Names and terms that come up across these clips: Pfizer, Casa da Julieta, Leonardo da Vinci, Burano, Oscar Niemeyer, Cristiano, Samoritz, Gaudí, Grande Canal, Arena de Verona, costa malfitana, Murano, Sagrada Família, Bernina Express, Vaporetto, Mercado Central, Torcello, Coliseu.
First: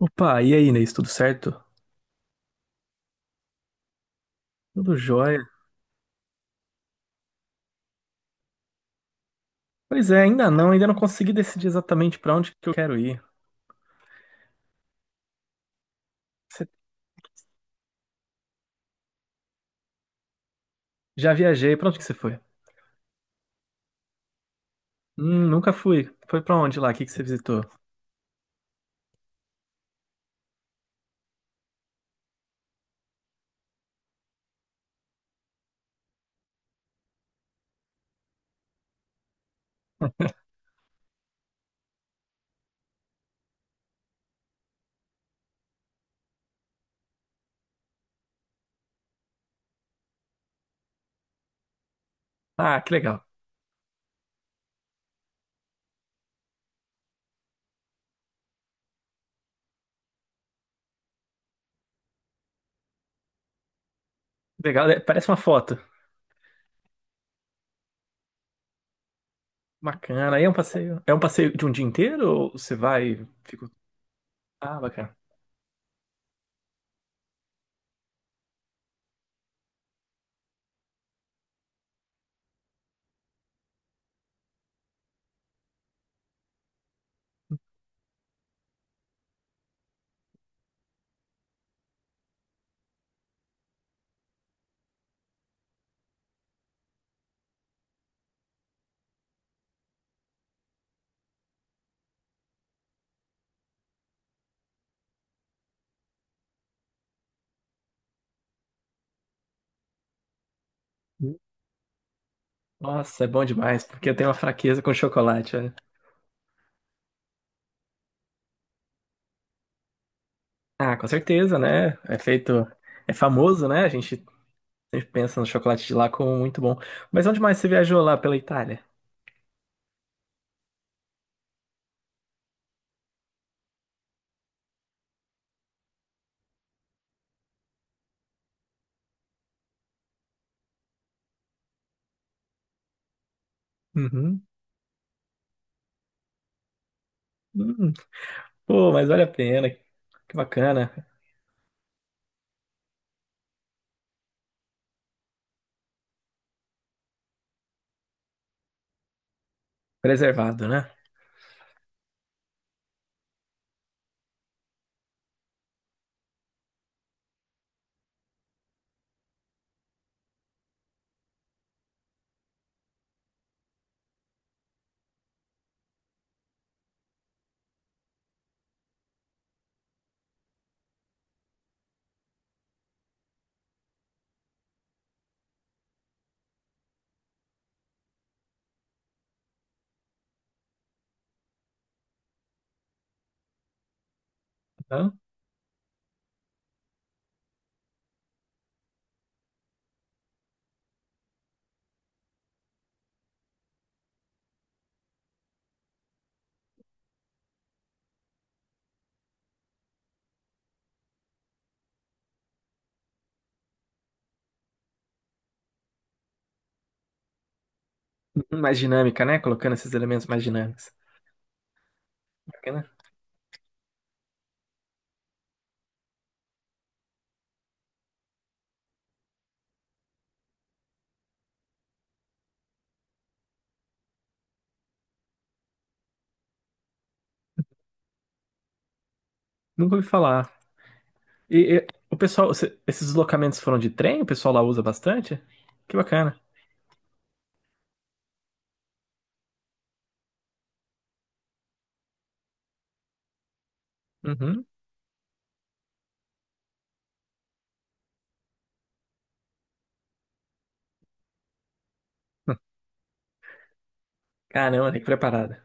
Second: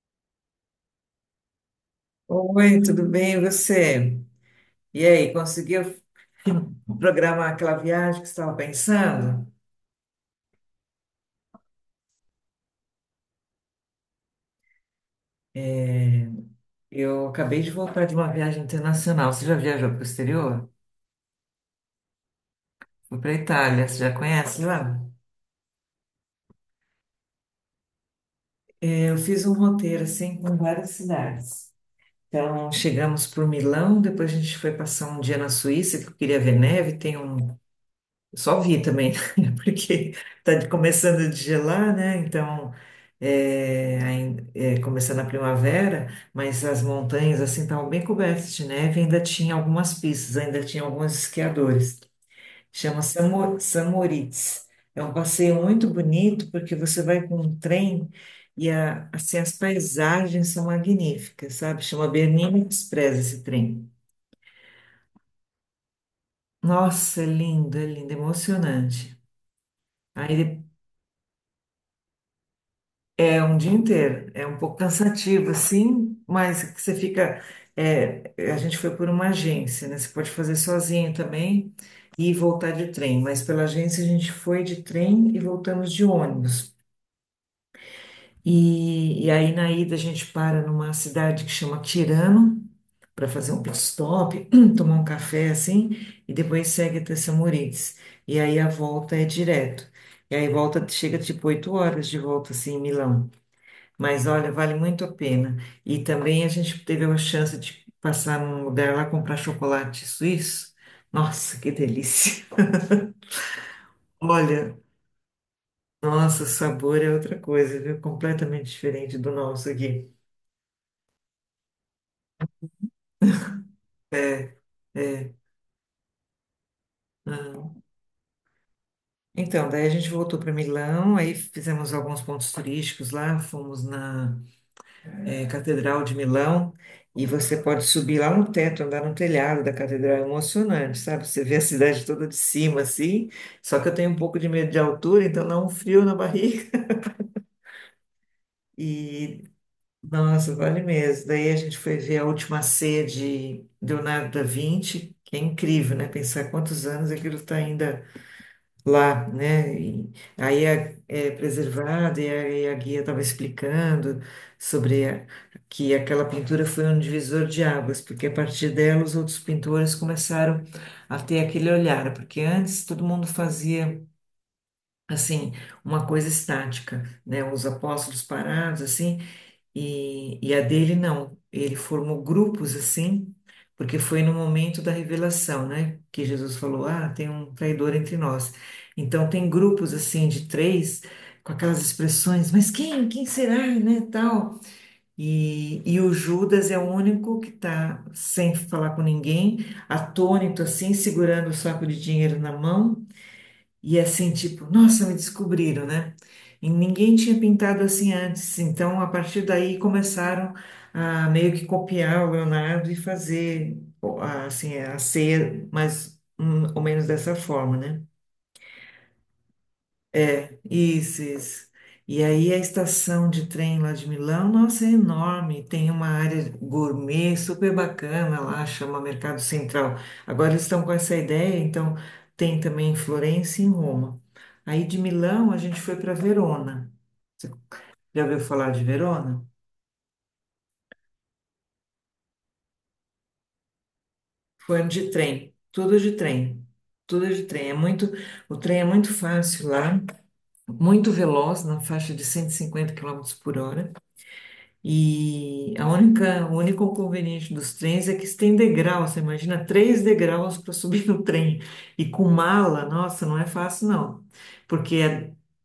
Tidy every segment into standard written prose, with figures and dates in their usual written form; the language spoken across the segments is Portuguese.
Opa, e aí, Inês, tudo certo? Oi, tudo bem? E você? Tudo E aí, jóia? conseguiu programar aquela viagem que você estava pensando? Pois é, ainda não consegui decidir exatamente pra onde que eu quero ir. É, Você eu acabei de voltar de uma viagem internacional. Você já viajou para o exterior? já viajei, pra onde que você foi? Fui para a Itália, você já conhece lá? Nunca fui. Foi pra onde lá? O que que você visitou? É, eu fiz um roteiro assim com várias cidades. Então, chegamos por Milão, depois a gente foi passar um dia na Suíça, que eu queria ver neve. Tem um Eu só vi também, né? Porque está começando de gelar, né? Então, começando a primavera, mas as montanhas assim estavam bem cobertas de neve, ainda tinha algumas pistas, ainda tinha alguns esquiadores. Ah, que Chama legal. Samoritz. É um passeio muito bonito porque você vai com um trem e assim, as paisagens são magníficas, sabe? Chama Bernina Express esse trem. Legal, né? Parece uma foto. Nossa, é lindo, é lindo, é emocionante. Bacana. Aí é um Aí passeio. É um passeio de um dia inteiro ou você vai e É um fica. dia inteiro, é um pouco Ah, bacana. cansativo, assim, mas que você fica. É, a gente foi por uma agência, né? Você pode fazer sozinho também e voltar de trem, mas pela agência a gente foi de trem e voltamos de ônibus. E aí na ida a gente para numa cidade que chama Tirano para fazer um pit stop, tomar um café assim, e depois segue até Samorins. E aí a volta é direto. E aí volta, chega tipo 8 horas de volta assim em Milão. Mas olha, vale muito a pena. E também a gente teve uma chance de passar num lugar lá comprar chocolate suíço. Nossa, que delícia! Nossa, é bom demais, porque eu tenho uma Olha, fraqueza com chocolate, olha. nossa, o sabor é outra coisa, viu? Completamente diferente do nosso aqui. Ah, com certeza, né? É feito. É famoso, né? A gente sempre É. pensa no chocolate de lá como muito bom. Mas onde mais você viajou lá pela Itália? Então, daí a gente voltou para Milão, aí fizemos alguns pontos turísticos lá, fomos na Catedral de Milão, e você pode subir lá no teto, andar no telhado da catedral, é emocionante, sabe? Você vê a cidade toda de cima, assim, só que eu tenho um pouco Uhum. de medo de altura, então dá um frio na barriga, Hum. Pô, mas vale a e pena. Que nossa, vale bacana. mesmo. Daí a gente foi ver a última ceia de Leonardo da Vinci, que é incrível, né? Pensar quantos anos aquilo está ainda lá, né? E aí Preservado, né? é preservado e a guia estava explicando sobre a- que aquela pintura foi um divisor de águas, porque a partir dela os outros pintores começaram a ter aquele olhar, porque antes todo mundo fazia assim uma coisa estática, né? Os apóstolos parados assim e, a dele não, ele formou grupos assim, porque foi no momento da revelação, né? Que Jesus falou: Ah, tem um traidor entre nós. Então, tem grupos assim de três, com aquelas expressões: Mas quem? Quem será? Né? Tal. Então, E o Judas é o único que está sem falar com ninguém, atônito assim, segurando o saco de dinheiro na mão. E assim, tipo, nossa, me descobriram, né? E ninguém tinha pintado assim antes. Então, a partir daí, começaram a meio que copiar o Leonardo e fazer, ó, assim, a ceia mais ou menos dessa forma, né? uhum, mais dinâmica, né? Colocando esses elementos mais dinâmicos. Isso, isso. E aí a Bacana. estação de trem lá de Milão, nossa, é enorme. Tem uma área gourmet super bacana lá, chama Mercado Central. Agora eles estão com essa ideia, então tem também em Florença e em Roma. Aí de Milão a gente foi para Verona. Você já ouviu falar de Verona? Nunca ouvi falar. E, o pessoal, esses deslocamentos foram de trem? O pessoal lá usa Foi de bastante? trem, Que tudo de bacana. trem. Tudo de trem. É muito, o trem é muito fácil lá, muito veloz, na faixa de 150 km por hora. Uhum. E a única, o único inconveniente dos trens é que eles têm degrau. Você imagina três degraus para subir no trem. E com Hum. mala, nossa, não é fácil, não. Caramba, Porque tem que é, preparada.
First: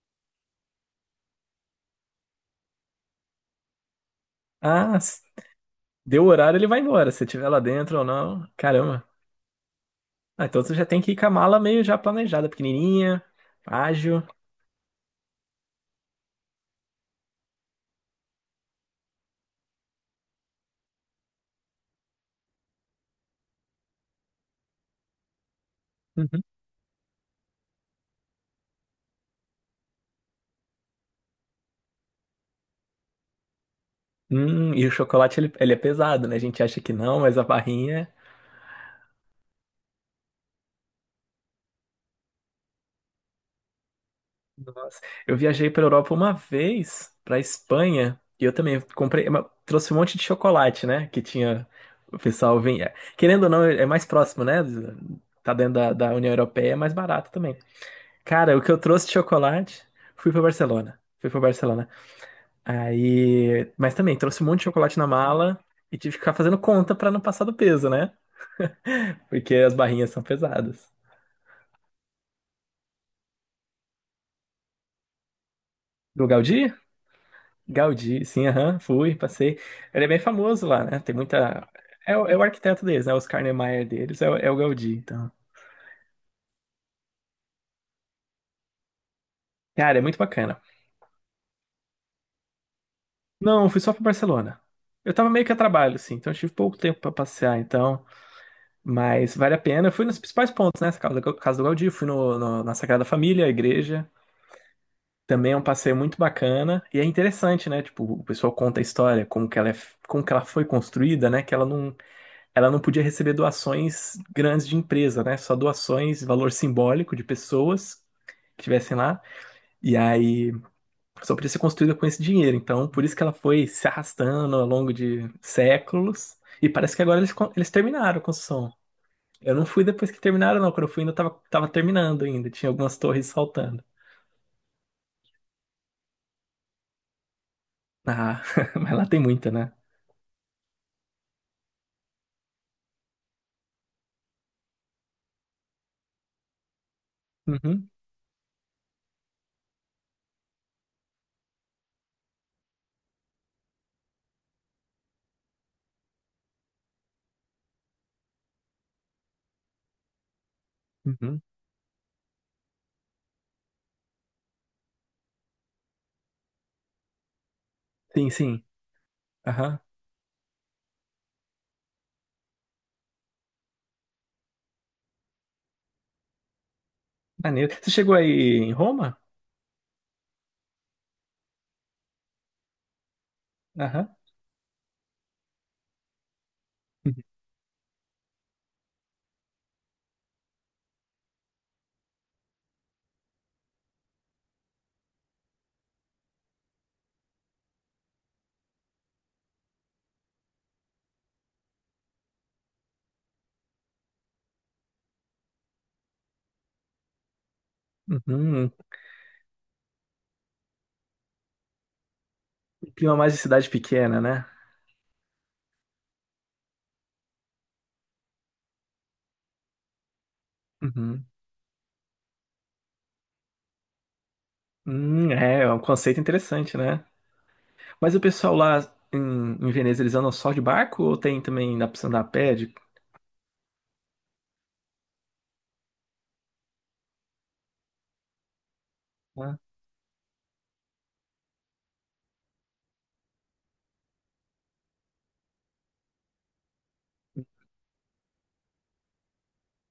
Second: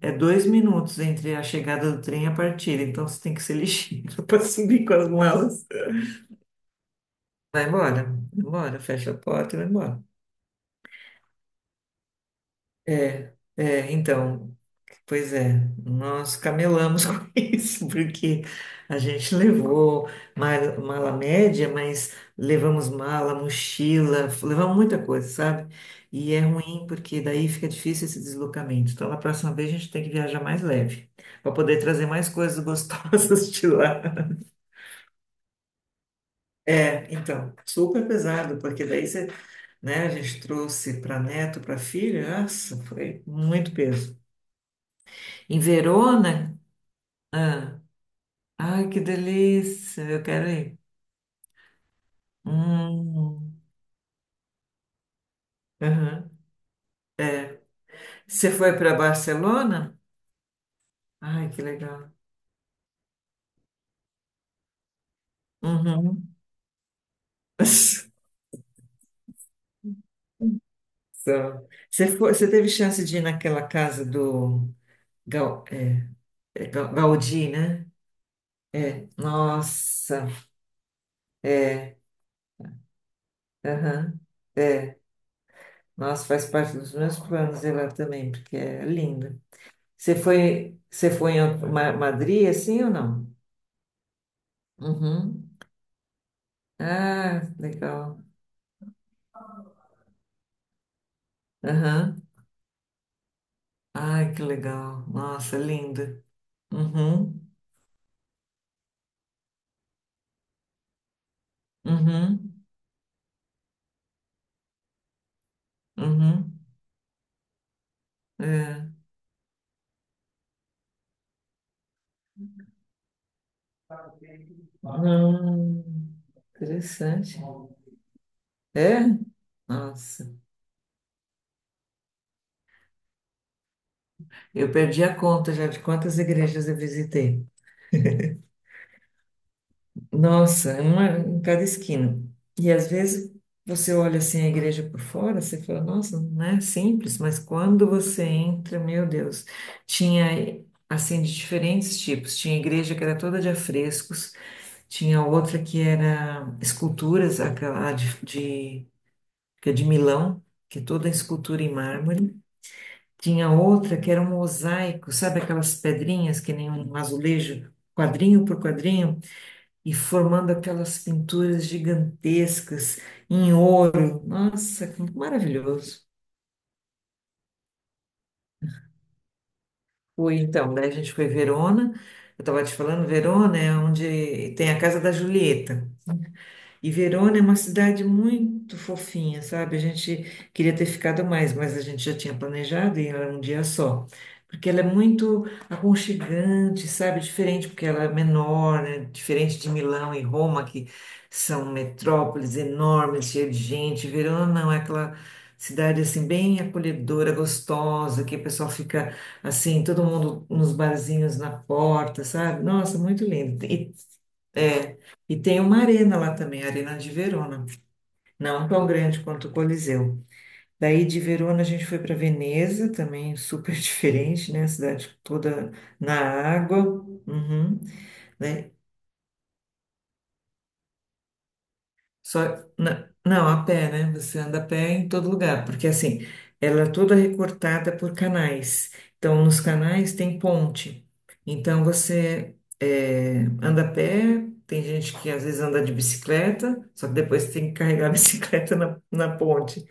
é 2 minutos entre a chegada do trem e a partida. Então você tem que ser ligeiro para subir com Ah, as s- malas. Deu o horário, ele vai embora. Se tiver lá Vai dentro embora, ou vai não. embora, Caramba. fecha a porta e vai embora. Ah, então você já tem que ir com a mala meio já planejada, pequenininha, É, é, ágil. então. Pois é, nós camelamos com isso, porque a gente levou mala média, mas levamos mala, mochila, levamos muita coisa, sabe? E é Uhum. ruim porque daí fica difícil esse deslocamento. Então, na próxima vez a gente tem que viajar mais leve, para poder trazer mais coisas gostosas de lá. E o chocolate, ele é pesado, né? A gente acha que É, não, mas a então, super barrinha. pesado, porque daí você, né, a gente trouxe para neto, para filha, nossa, foi muito peso. Nossa, eu Em viajei para Europa uma Verona, vez, para Espanha, e eu também ai, que comprei, trouxe um delícia! monte de Eu quero ir. chocolate, né? Que tinha o pessoal vinha. Querendo ou Hum, não, é mais próximo, né? Tá dentro da União aham. Europeia, é mais barato também. Você Cara, o que eu foi para trouxe de chocolate, Barcelona? fui para Barcelona. Fui para Ai, que Barcelona. legal. Aí, mas também trouxe um monte de chocolate na mala e tive que ficar Uhum. fazendo conta para não passar do peso, né? Porque as barrinhas são pesadas. Só. Você foi, você teve chance de ir naquela casa do Gal, é, Do é Gaudí? Ga- Gaudí, né? Gaudí, sim, aham, É. fui, passei. Ele é bem Nossa. famoso lá, né? Tem muita. É. É, o é o arquiteto deles, né? Oscar Niemeyer Aham. deles, é, o é o Gaudí, É. então. Nossa, faz parte dos meus planos ir lá também, porque é lindo. Cara, é Você muito bacana. foi, você foi em Madrid, assim ou não? Não, fui só pra Barcelona. Eu tava meio Uhum. que a trabalho, assim, então eu tive pouco tempo pra Ah, passear, então. legal. Mas vale a pena. Eu fui nos principais pontos, né? Casa do Gaudí, fui Aham. Na Sagrada Família, a igreja. Ai, que legal. Também é Nossa, um passeio muito linda. bacana. E é Uhum, interessante, né? Tipo, o pessoal conta a história, como que ela, é, como que ela foi construída, né? Que uhum, ela não podia receber doações grandes de empresa, né? Só doações, valor uhum. simbólico de pessoas que É. estivessem lá. E aí só podia ser construída com esse dinheiro. Então, por isso que ela foi se arrastando ao longo de Hum, séculos. E parece que agora eles, interessante. Eles terminaram a construção. É? Eu não fui depois que Nossa. terminaram, não. Quando eu fui, tava terminando ainda. Tinha algumas torres faltando. Eu perdi a conta já de quantas igrejas eu visitei. Ah, mas lá tem muita, né? Nossa, é uma em cada esquina. E às vezes você olha assim a igreja por fora, você fala, nossa, não é simples, mas quando Uhum, você entra, meu Deus, tinha assim de diferentes tipos. Tinha igreja que era toda de afrescos. Tinha outra que era esculturas, aquela de, que é de Milão, que é toda uhum. escultura em mármore. Tinha outra que era um mosaico, sabe aquelas pedrinhas que nem um azulejo, Sim, quadrinho por sim. quadrinho, Aham. e formando aquelas pinturas gigantescas em ouro. Nossa, que maravilhoso. Maneiro. Você chegou aí em Roma? Fui então, daí a gente foi em Verona. Eu estava te falando, Verona é Aham. onde tem a Casa da Julieta. E Uhum. Verona é uma cidade muito fofinha, sabe? A gente queria ter ficado mais, mas a gente já tinha planejado e era um dia só. Porque ela é muito aconchegante, sabe? Diferente, porque ela é menor, né? Diferente de Milão e Roma, que são metrópoles enormes, cheias de gente. Verona não, é aquela cidade assim bem acolhedora, gostosa, que o Uhum. pessoal fica assim, todo mundo nos barzinhos na porta, sabe? Nossa, Clima muito mais de lindo. cidade pequena, né? é, e tem uma arena lá também, a Arena de Verona, não tão grande quanto o Coliseu. Daí de Uhum. Verona a gente foi para Veneza, também super diferente, né? A cidade É, toda é um na conceito interessante, água, né? uhum, Mas o pessoal né? lá em, em Veneza, eles andam só de barco ou tem também dá pra você andar a Só, pé? De- não, a pé, né? Você anda a pé em todo lugar, porque assim, ela é toda recortada por canais. Então, Ah, nos canais tem ponte. Então, você anda a pé, tem gente que às vezes anda de bicicleta, só que depois tem que carregar a bicicleta na ponte.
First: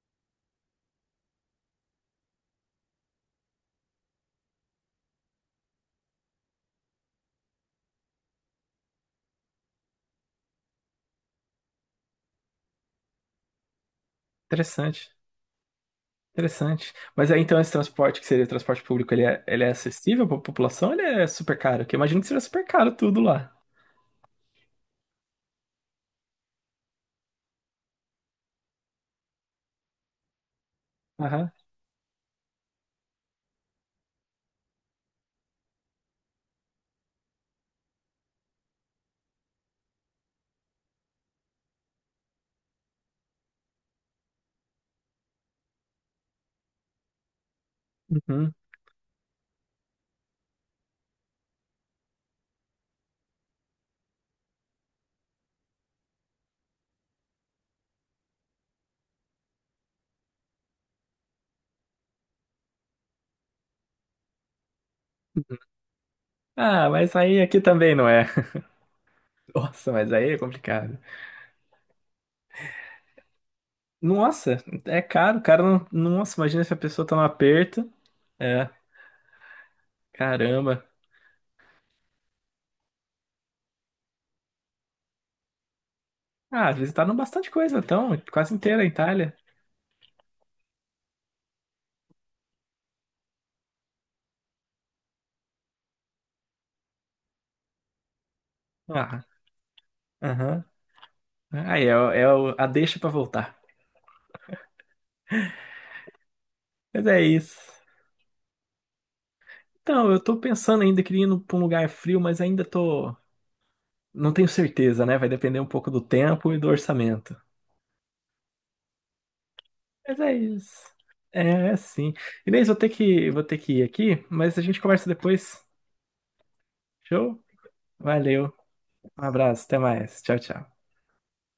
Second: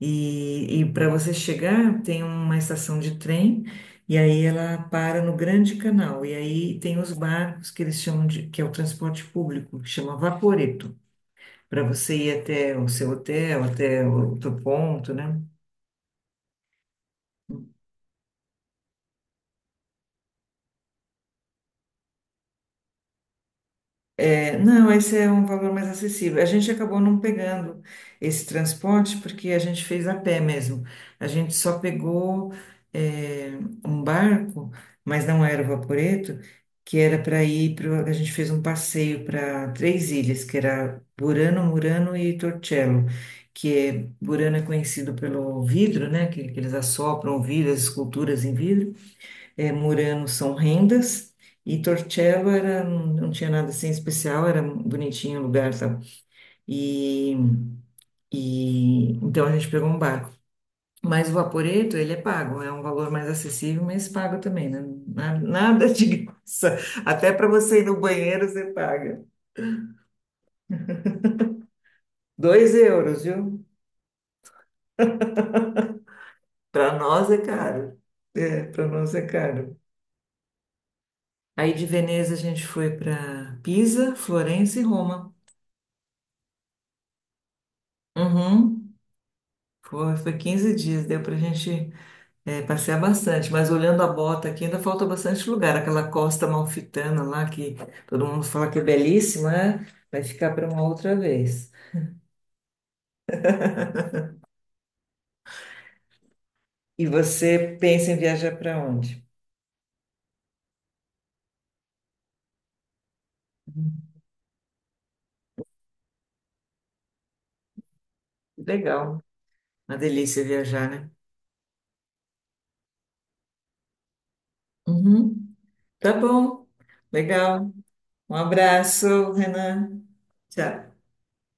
E para você chegar, tem uma estação de trem, e aí ela para no Grande Canal. E aí tem os barcos que eles chamam de, que é o transporte público, que chama Vaporetto para você ir até o seu hotel, até o outro ponto, interessante, né? interessante. Mas aí então esse transporte, que seria o transporte público, ele é acessível pra população ou ele é super caro? Porque eu imagino que seja super caro tudo lá. É, não, esse é um valor mais acessível. A gente acabou não pegando esse transporte porque a gente fez a pé mesmo. A Aham. gente só pegou é, um barco, mas não era o Vaporetto, que era para ir para. A gente fez um passeio para três ilhas, que era Burano, Murano e Torcello. Que é, Burano é conhecido pelo vidro, né? Que eles assopram vidro, as esculturas Uhum. em vidro. Murano são rendas e Torcello era, não tinha nada assim especial, era bonitinho o lugar, sabe? E, e então a gente pegou um barco. Mas o Vaporetto, ele é pago, é um valor mais acessível, mas pago também, né? Nada de graça. Ah, mas Até aí para aqui você ir também no não é. banheiro, você paga. Nossa, mas aí é complicado. 2 euros, viu? Nossa, é caro, cara. Nossa, imagina se a Para pessoa tá no nós é aperto. caro. É, É, para nós é caro. caramba. Aí de Veneza a gente foi para Pisa, Florença e Roma. Ah, visitaram bastante coisa, então, quase inteira a Uhum. Itália. Foi 15 dias, deu para a gente passear bastante, mas olhando a bota aqui, ainda falta bastante lugar. Aquela costa malfitana lá, que todo mundo fala que é Ah, belíssima, né? Vai ficar aham. para uma outra vez. Aí é, o- é o- A deixa pra voltar. Mas E é isso. você pensa em viajar para onde? Então, eu tô pensando ainda, queria ir pra um lugar frio, mas ainda tô. Hum. Não tenho certeza, né? Vai depender um pouco do tempo e do orçamento. Legal, uma Mas é delícia viajar, isso. né? É, é sim. Inês, vou ter que ir aqui, mas a gente conversa Uhum. depois. Tá bom, Show? legal. Um Valeu. Um abraço, abraço, até Renan. mais. Tchau, tchau. Tchau.